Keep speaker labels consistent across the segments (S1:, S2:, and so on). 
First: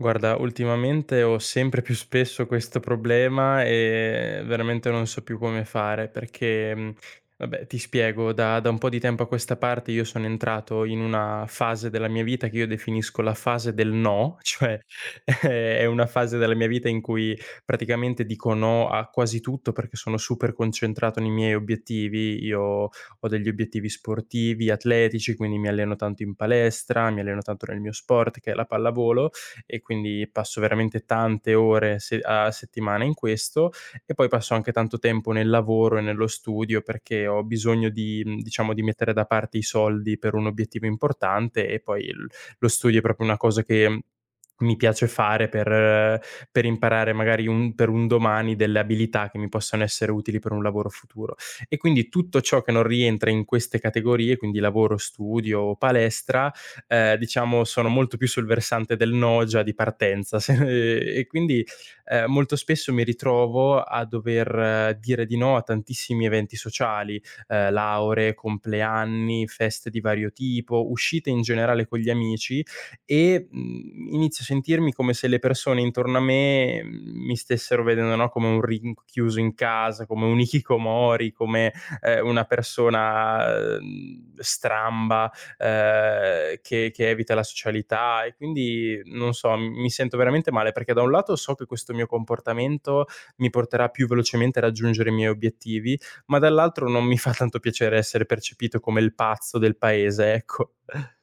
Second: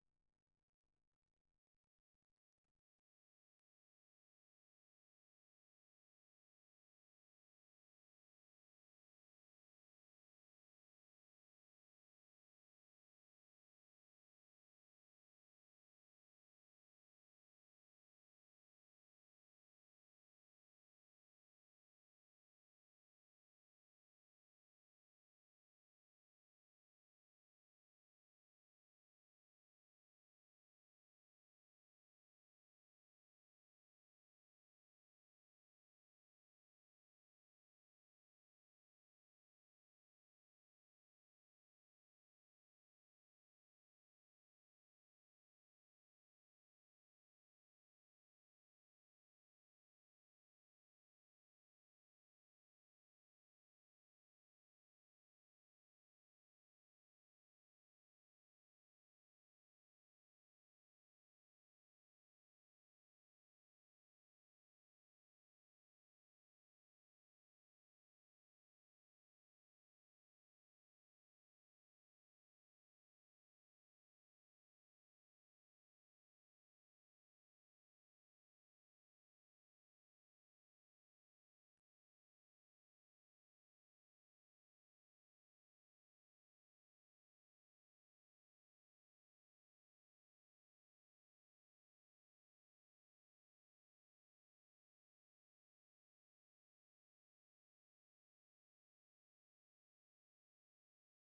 S1: Guarda, ultimamente ho sempre più spesso questo problema e veramente non so più come fare perché, vabbè, ti spiego, da un po' di tempo a questa parte io sono entrato in una fase della mia vita che io definisco la fase del no, cioè è una fase della mia vita in cui praticamente dico no a quasi tutto perché sono super concentrato nei miei obiettivi. Io ho degli obiettivi sportivi, atletici, quindi mi alleno tanto in palestra, mi alleno tanto nel mio sport che è la pallavolo e quindi passo veramente tante ore se a settimana in questo e poi passo anche tanto tempo nel lavoro e nello studio perché ho bisogno di diciamo di mettere da parte i soldi per un obiettivo importante e poi il lo studio è proprio una cosa che mi piace fare per imparare magari un per un domani delle abilità che mi possano essere utili per un lavoro futuro. E quindi tutto ciò che non rientra in queste categorie, quindi lavoro, studio o palestra, diciamo sono molto più sul versante del no già di partenza se e quindi, molto spesso mi ritrovo a dover dire di no a tantissimi eventi sociali, lauree, compleanni, feste di vario tipo, uscite in generale con gli amici e, inizio a sentirmi come se le persone intorno a me mi stessero vedendo, no, come un rinchiuso in casa, come un hikikomori, come, una persona, stramba, che evita la socialità e quindi, non so, mi sento veramente male perché da un lato so che questo mio comportamento mi porterà più velocemente a raggiungere i miei obiettivi, ma dall'altro non mi fa tanto piacere essere percepito come il pazzo del paese, ecco.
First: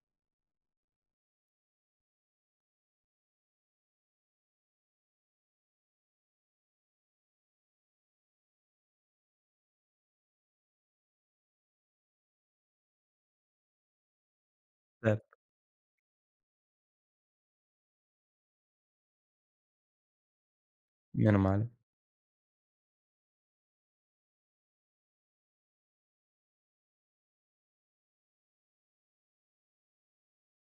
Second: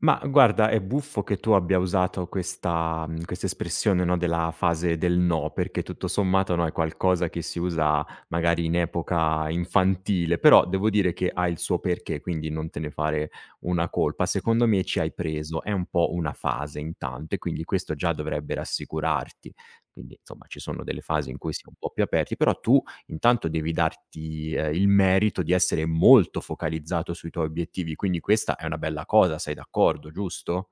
S2: Ma guarda, è buffo che tu abbia usato questa questa espressione, no, della fase del no, perché tutto sommato, no, è qualcosa che si usa magari in epoca infantile, però devo dire che ha il suo perché, quindi non te ne fare una colpa. Secondo me ci hai
S1: Certo,
S2: preso, è un po' una fase intanto e quindi questo già dovrebbe rassicurarti. Quindi, insomma, ci sono delle fasi in
S1: meno
S2: cui si è
S1: male.
S2: un po' più aperti, però tu intanto devi darti, il merito di essere molto focalizzato sui tuoi obiettivi, quindi questa è una bella cosa, sei d'accordo, giusto?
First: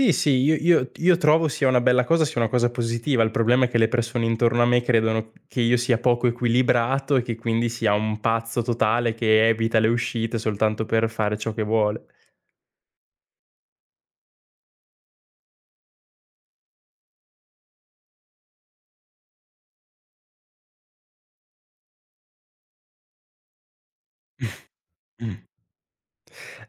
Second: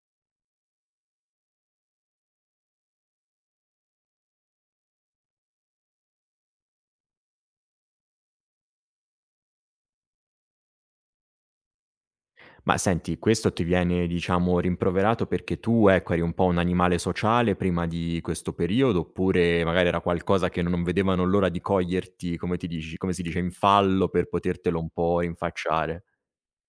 S1: Sì, sì, io trovo sia una bella cosa, sia una cosa positiva. Il problema è che le persone intorno a me credono che io sia poco equilibrato e che quindi sia un pazzo totale che evita le uscite soltanto per fare ciò che vuole.
S2: Ma senti, questo ti viene, diciamo, rimproverato perché tu, ecco, eri un po' un animale sociale prima di questo periodo, oppure magari era qualcosa che non vedevano l'ora di coglierti, come ti dici, come si dice, in fallo per potertelo un po' rinfacciare?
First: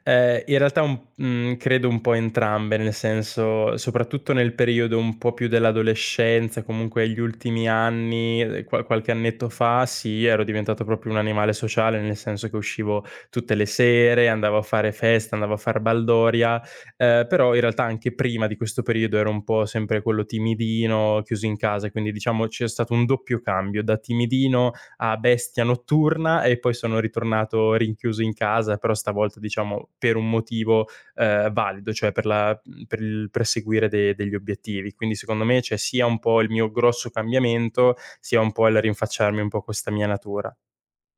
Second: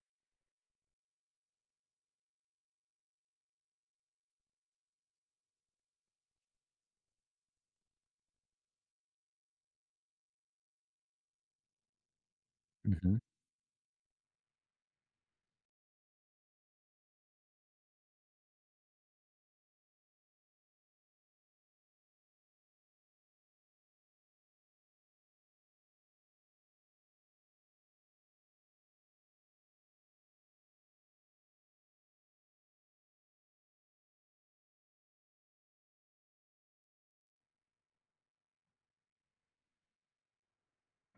S1: In realtà un credo un po' entrambe, nel senso soprattutto nel periodo un po' più dell'adolescenza, comunque gli ultimi anni, qualche annetto fa, sì, ero diventato proprio un animale sociale, nel senso che uscivo
S2: Mh-mh.
S1: tutte le sere, andavo a fare festa, andavo a far baldoria, però in realtà anche prima di questo periodo ero un po' sempre quello timidino, chiuso in casa, quindi diciamo c'è stato un doppio cambio da timidino a Bestia Notturna e poi sono ritornato rinchiuso in casa, però stavolta diciamo per un motivo valido, cioè per, la, per il perseguire degli obiettivi. Quindi secondo me c'è sia un po' il mio grosso cambiamento, sia un po' il rinfacciarmi un po' questa mia natura.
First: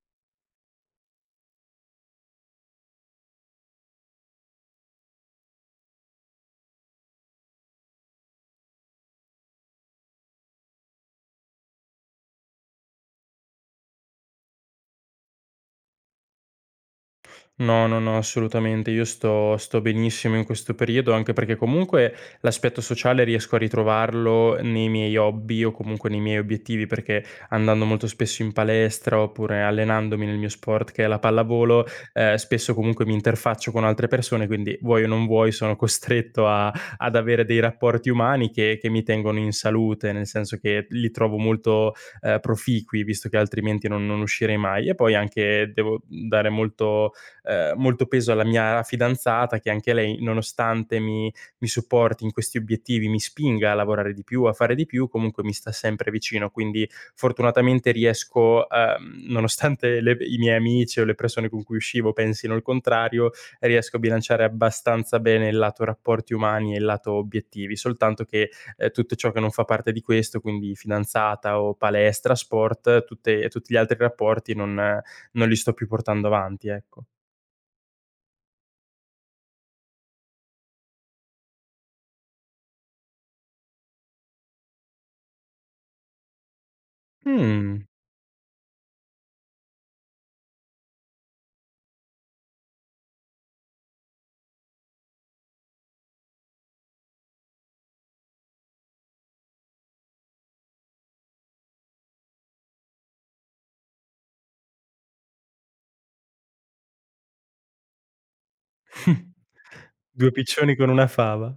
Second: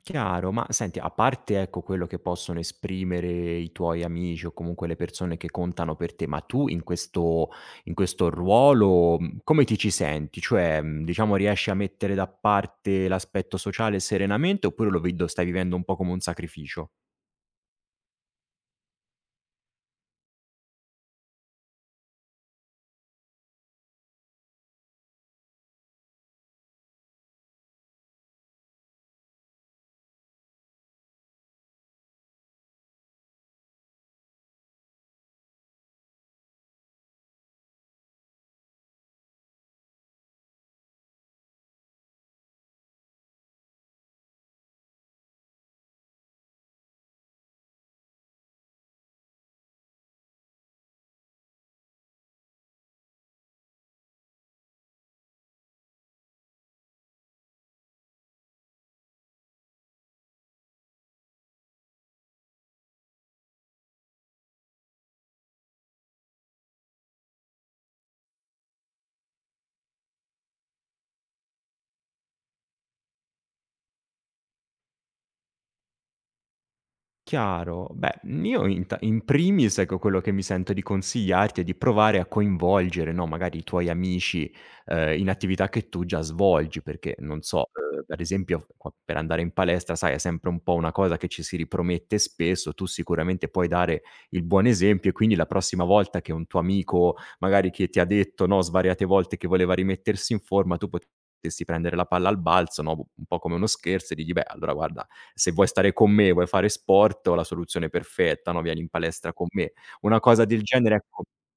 S2: Chiaro, ma senti, a parte ecco quello che possono esprimere i tuoi amici o comunque le persone che contano per te, ma tu in questo ruolo come ti ci senti? Cioè, diciamo, riesci a mettere da parte l'aspetto sociale serenamente oppure lo vedo, stai vivendo un po' come un sacrificio?
S1: No, no, no, assolutamente. Io sto benissimo in questo periodo, anche perché comunque l'aspetto sociale riesco a ritrovarlo nei miei hobby o comunque nei miei obiettivi, perché andando molto spesso in palestra oppure allenandomi nel mio sport che è la pallavolo, spesso comunque mi interfaccio con altre persone, quindi vuoi o non vuoi sono costretto a ad avere dei rapporti umani che mi tengono in salute, nel senso che li trovo molto, proficui, visto che altrimenti non uscirei mai. E poi anche devo dare molto peso alla mia fidanzata che anche lei, nonostante mi supporti in questi obiettivi, mi spinga a lavorare di più, a fare di più, comunque mi sta sempre vicino. Quindi fortunatamente riesco, nonostante le i miei amici o le persone con cui uscivo pensino il contrario, riesco a bilanciare abbastanza bene il lato rapporti umani e il lato obiettivi, soltanto che, tutto ciò che non fa parte di questo, quindi fidanzata o palestra, sport, tutte tutti gli altri rapporti non non li sto più portando avanti, ecco.
S2: Chiaro. Beh, io int in primis, ecco, quello che mi sento di consigliarti è di provare a coinvolgere, no, magari i tuoi amici, in attività che tu già svolgi, perché non so,
S1: Mh.
S2: per esempio qua per andare in palestra, sai, è sempre un po' una cosa che ci si ripromette spesso, tu sicuramente puoi dare il buon esempio e quindi la prossima volta che un tuo amico, magari che ti ha detto, no, svariate volte che voleva rimettersi in forma, tu potessi prendere la palla al balzo, no, un po' come uno scherzo e dirgli: "Beh, allora guarda se vuoi stare con me, vuoi fare sport, ho la soluzione perfetta, no, vieni in palestra con me. Una
S1: 2
S2: cosa del
S1: piccioni con
S2: genere,
S1: una
S2: ecco
S1: fava.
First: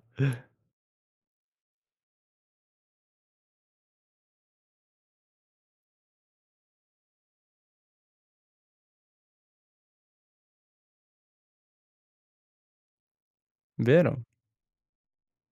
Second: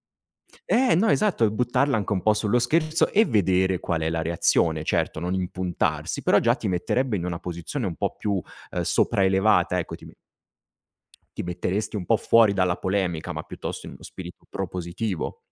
S2: no, esatto, e buttarla anche un po' sullo scherzo e vedere qual è la reazione. Certo, non impuntarsi, però già ti metterebbe in una posizione un po' più, sopraelevata, ecco, ti metteresti un po' fuori dalla polemica, ma piuttosto in uno
S1: Vero.
S2: spirito propositivo.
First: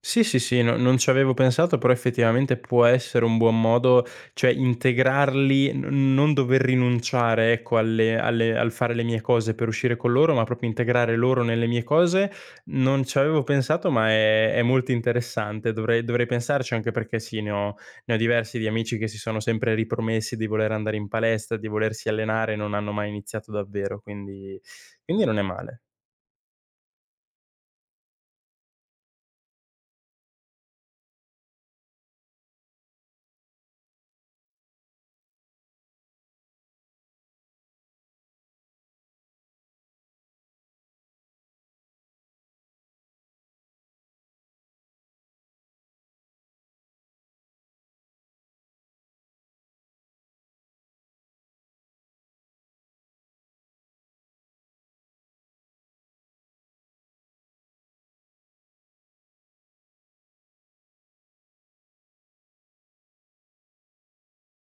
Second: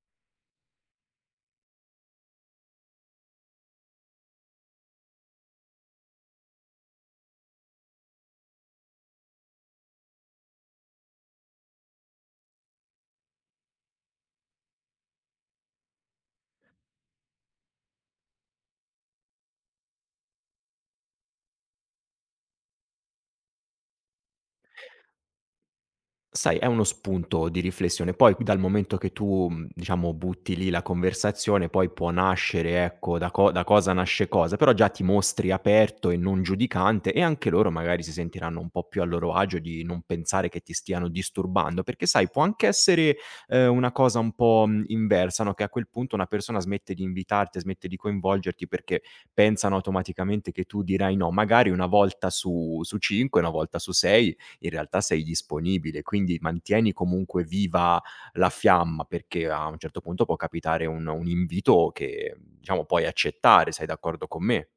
S1: Sì, sì, sì, no, non ci avevo pensato, però effettivamente può essere un buon modo, cioè integrarli, n non dover rinunciare, ecco, alle alle al fare le mie cose per uscire con loro, ma proprio integrare loro nelle mie cose. Non ci avevo pensato, ma è molto interessante. Dovrei pensarci, anche perché sì, ne ho diversi di amici che si sono sempre ripromessi di voler andare in palestra, di volersi allenare, non hanno mai iniziato davvero, quindi non è male.
S2: Sai, è uno spunto di riflessione. Poi dal momento che tu, diciamo butti lì la conversazione, poi può nascere, ecco, da cosa nasce cosa, però già ti mostri aperto e non giudicante e anche loro magari si sentiranno un po' più a loro agio di non pensare che ti stiano disturbando, perché sai, può anche essere, una cosa un po', inversa, no, che a quel punto una persona smette di invitarti, smette di coinvolgerti perché pensano automaticamente che tu dirai no, magari 1 volta su 5, 1 volta su 6 in realtà sei disponibile, quindi mantieni comunque viva la fiamma, perché a un certo punto può capitare un invito che, diciamo, puoi accettare. Sei d'accordo con me?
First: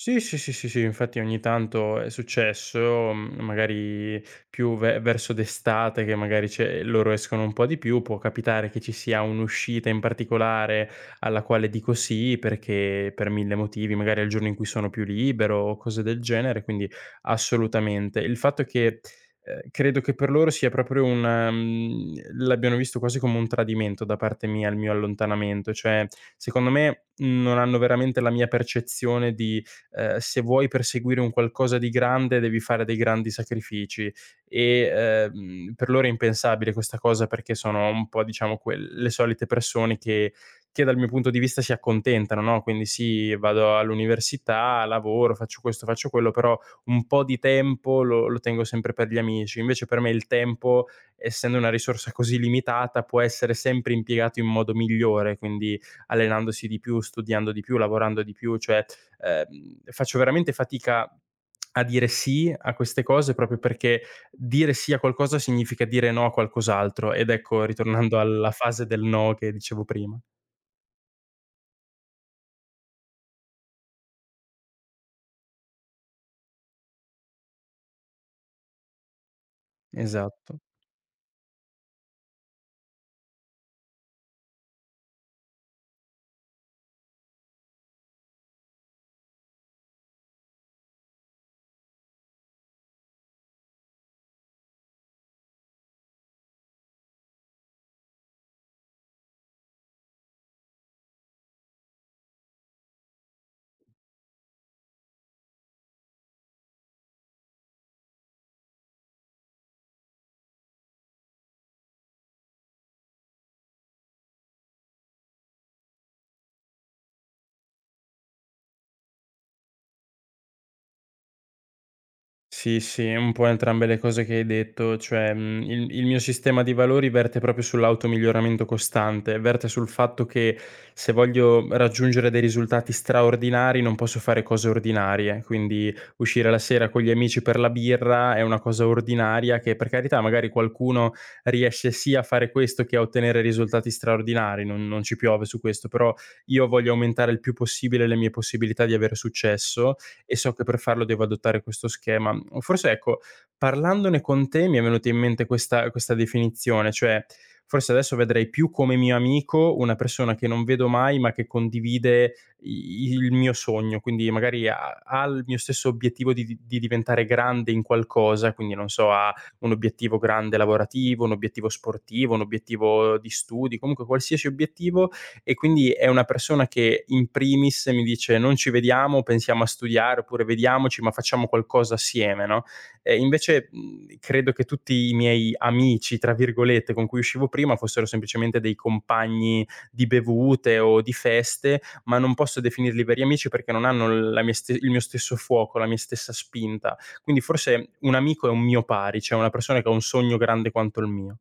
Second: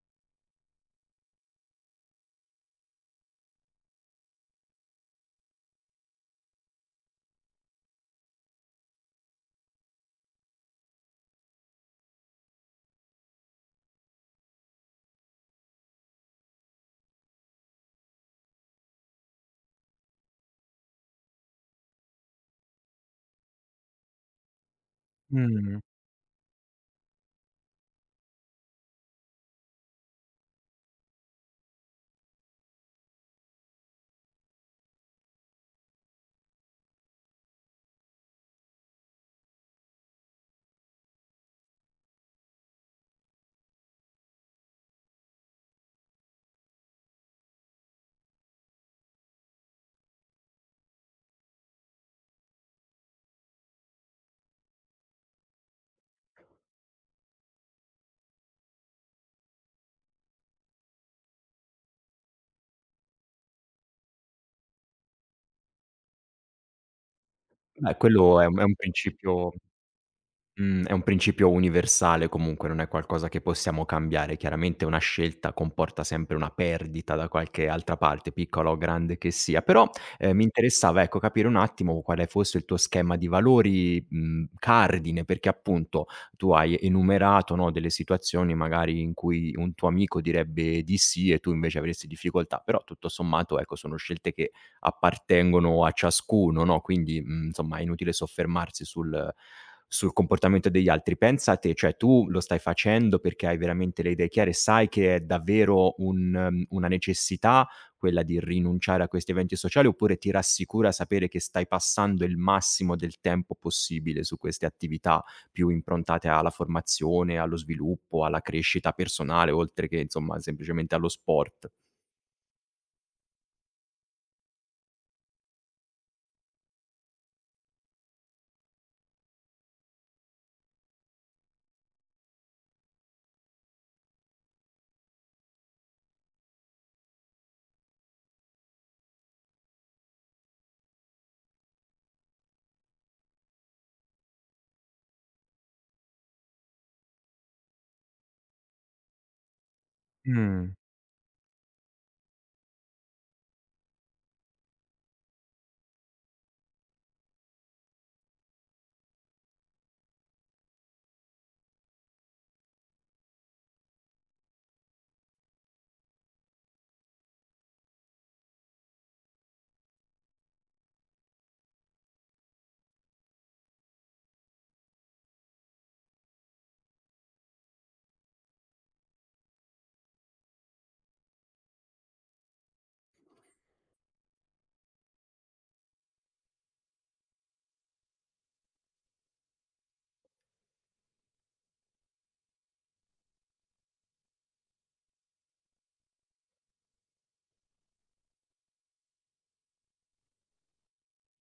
S1: Sì, sì, sì, sì, sì, infatti ogni tanto è successo, magari più ve verso d'estate che magari c'è loro escono un po' di più, può capitare che ci sia un'uscita in particolare alla quale dico sì perché per 1000 motivi, magari è il giorno in cui sono più libero o cose del genere, quindi assolutamente. Il fatto è che, credo che per loro sia proprio un l'abbiano visto quasi come un tradimento da parte mia il mio allontanamento,
S2: Mh.
S1: cioè secondo me non hanno veramente la mia percezione di se vuoi perseguire un qualcosa di grande devi fare dei grandi sacrifici e, per loro è impensabile questa cosa perché sono un po' diciamo quel le solite persone che dal mio punto di vista si accontentano, no, quindi sì, vado all'università, lavoro, faccio questo, faccio quello, però un po' di tempo lo tengo sempre per gli amici. Invece per me il tempo, essendo una risorsa così limitata, può essere sempre impiegato in modo migliore, quindi allenandosi di più, studiando di più, lavorando di più, cioè faccio veramente fatica a dire sì a queste cose proprio perché dire sì a qualcosa significa dire no a qualcos'altro. Ed ecco,
S2: Beh,
S1: ritornando
S2: quello è
S1: alla
S2: un è un
S1: fase del no
S2: principio
S1: che dicevo prima.
S2: mhmm, è un principio universale comunque, non è qualcosa che possiamo cambiare. Chiaramente una scelta comporta sempre una perdita da qualche altra parte, piccola o grande che sia. Però, mi
S1: Esatto.
S2: interessava, ecco, capire un attimo quale fosse il tuo schema di valori, mhmm, cardine, perché appunto tu hai enumerato, no, delle situazioni magari in cui un tuo amico direbbe di sì e tu invece avresti difficoltà, però tutto sommato, ecco, sono scelte che appartengono a ciascuno, no, quindi, mhmm, insomma è inutile soffermarsi sul comportamento degli altri. Pensa a te, cioè tu lo stai facendo perché hai veramente le idee chiare, sai che è davvero un, una necessità quella di rinunciare a questi eventi sociali oppure ti rassicura sapere che stai passando il massimo del tempo possibile su queste attività più improntate alla formazione, allo sviluppo, alla crescita personale, oltre che insomma semplicemente allo sport?
S1: Sì, sì, un po' entrambe le cose che hai detto, cioè, il mio sistema di valori verte proprio sull'automiglioramento costante, verte sul fatto che se voglio raggiungere dei risultati straordinari non posso fare cose ordinarie, quindi uscire la sera con gli amici per la birra è una cosa ordinaria che, per carità, magari qualcuno riesce sia a fare questo che a ottenere risultati straordinari, non ci piove su questo, però io voglio aumentare il più possibile le mie possibilità di avere successo e so che
S2: Mh.
S1: per farlo devo adottare questo schema. Forse ecco, parlandone con te mi è venuta in mente questa definizione, cioè forse adesso vedrei più come mio amico una persona che non vedo mai, ma che condivide i il mio sogno, quindi magari ha il mio stesso obiettivo di di diventare grande in qualcosa, quindi non so, ha un obiettivo grande lavorativo, un obiettivo sportivo, un obiettivo di studi, comunque qualsiasi obiettivo e quindi è una persona che in primis mi dice: "Non ci vediamo, pensiamo a studiare" oppure "Vediamoci, ma facciamo qualcosa assieme", no, invece, credo che tutti i miei "amici" tra virgolette, con cui uscivo prima fossero semplicemente dei compagni di bevute o di feste, ma non posso definirli veri amici perché non hanno la mia ste il mio stesso fuoco, la mia stessa spinta. Quindi forse un amico è un mio pari, cioè una persona che ha un sogno grande quanto il mio.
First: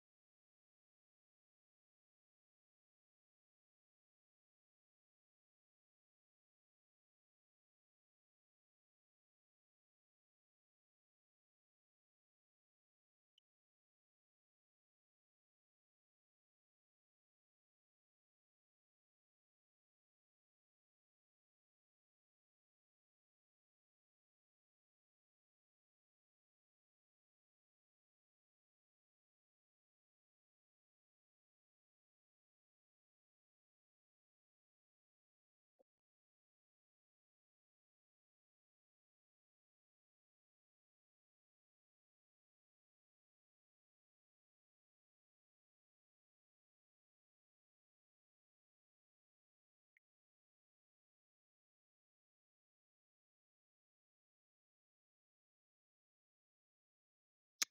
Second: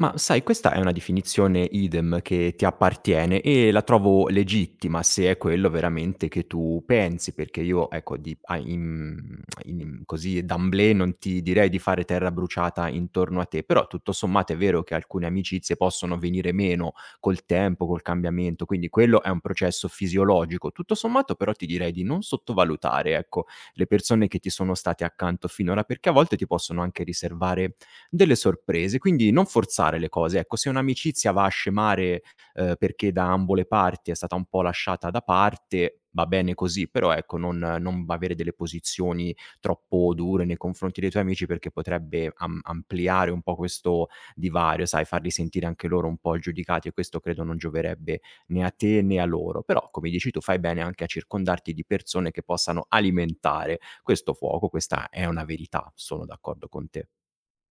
S2: Ma sai, questa è una definizione idem che ti appartiene e la trovo legittima se è quello veramente che tu pensi, perché io, ecco, di, a- in- in- così d'amblè non ti direi di fare terra bruciata intorno a te, però tutto sommato è vero che alcune amicizie possono venire meno col tempo, col cambiamento, quindi quello è un processo fisiologico. Tutto sommato però ti direi di non sottovalutare, ecco, le persone che ti sono state accanto finora, perché a volte ti possono anche riservare delle sorprese, quindi non forzare le cose. Ecco, se un'amicizia va a scemare, perché da ambo le parti è stata un po' lasciata da parte, va bene così, però ecco non va avere delle posizioni troppo dure nei confronti dei tuoi amici perché potrebbe am ampliare un po' questo divario, sai, farli sentire anche loro un po' giudicati e questo credo non gioverebbe né a te né a loro. Però, come dici tu, fai bene anche a circondarti di persone che possano alimentare questo fuoco, questa è una verità, sono d'accordo con te.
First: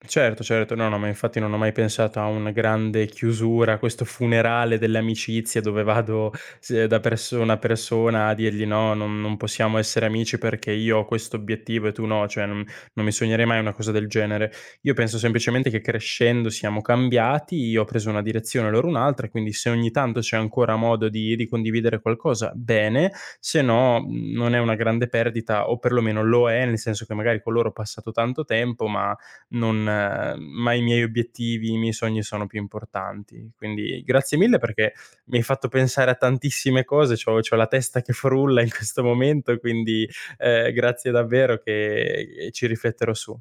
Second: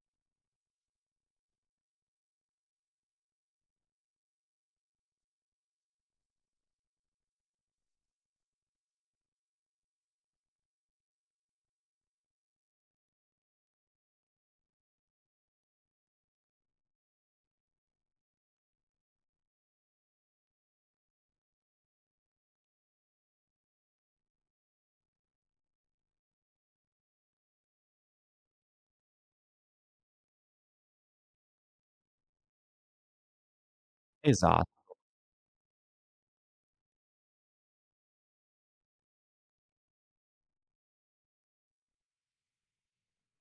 S1: Certo, certo, no, no, ma infatti non ho mai pensato a una grande chiusura, a questo funerale dell'amicizia dove vado s da persona a persona a dirgli: "No, non possiamo essere amici perché io ho questo obiettivo e tu no", cioè non non mi sognerei mai una cosa del genere. Io penso semplicemente che crescendo siamo cambiati, io ho preso una direzione, loro un'altra, quindi se ogni tanto c'è ancora modo di condividere qualcosa, bene, se no, non è una grande perdita o perlomeno lo è, nel senso che magari con loro ho passato tanto tempo, ma non ma i miei obiettivi, i miei sogni sono più importanti. Quindi grazie
S2: Esa
S1: mille perché mi hai fatto pensare a tantissime cose, c'ho la testa che frulla in questo momento, quindi, grazie davvero che ci rifletterò su.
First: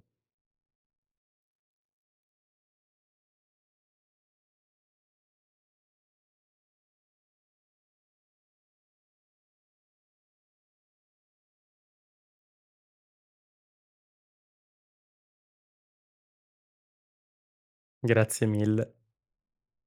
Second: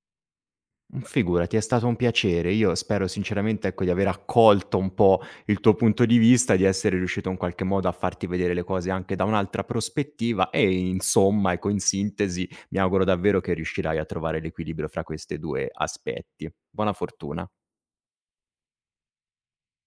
S2: mh, figurati, è stato un piacere. Io spero sinceramente, ecco, di aver accolto un po' il tuo punto di vista, di essere riuscito in qualche modo a farti vedere le cose anche da un'altra prospettiva e insomma, ecco, in sintesi mi auguro davvero che riuscirai a trovare l'equilibrio fra queste 2 aspetti. Buona fortuna.
S1: Grazie mille.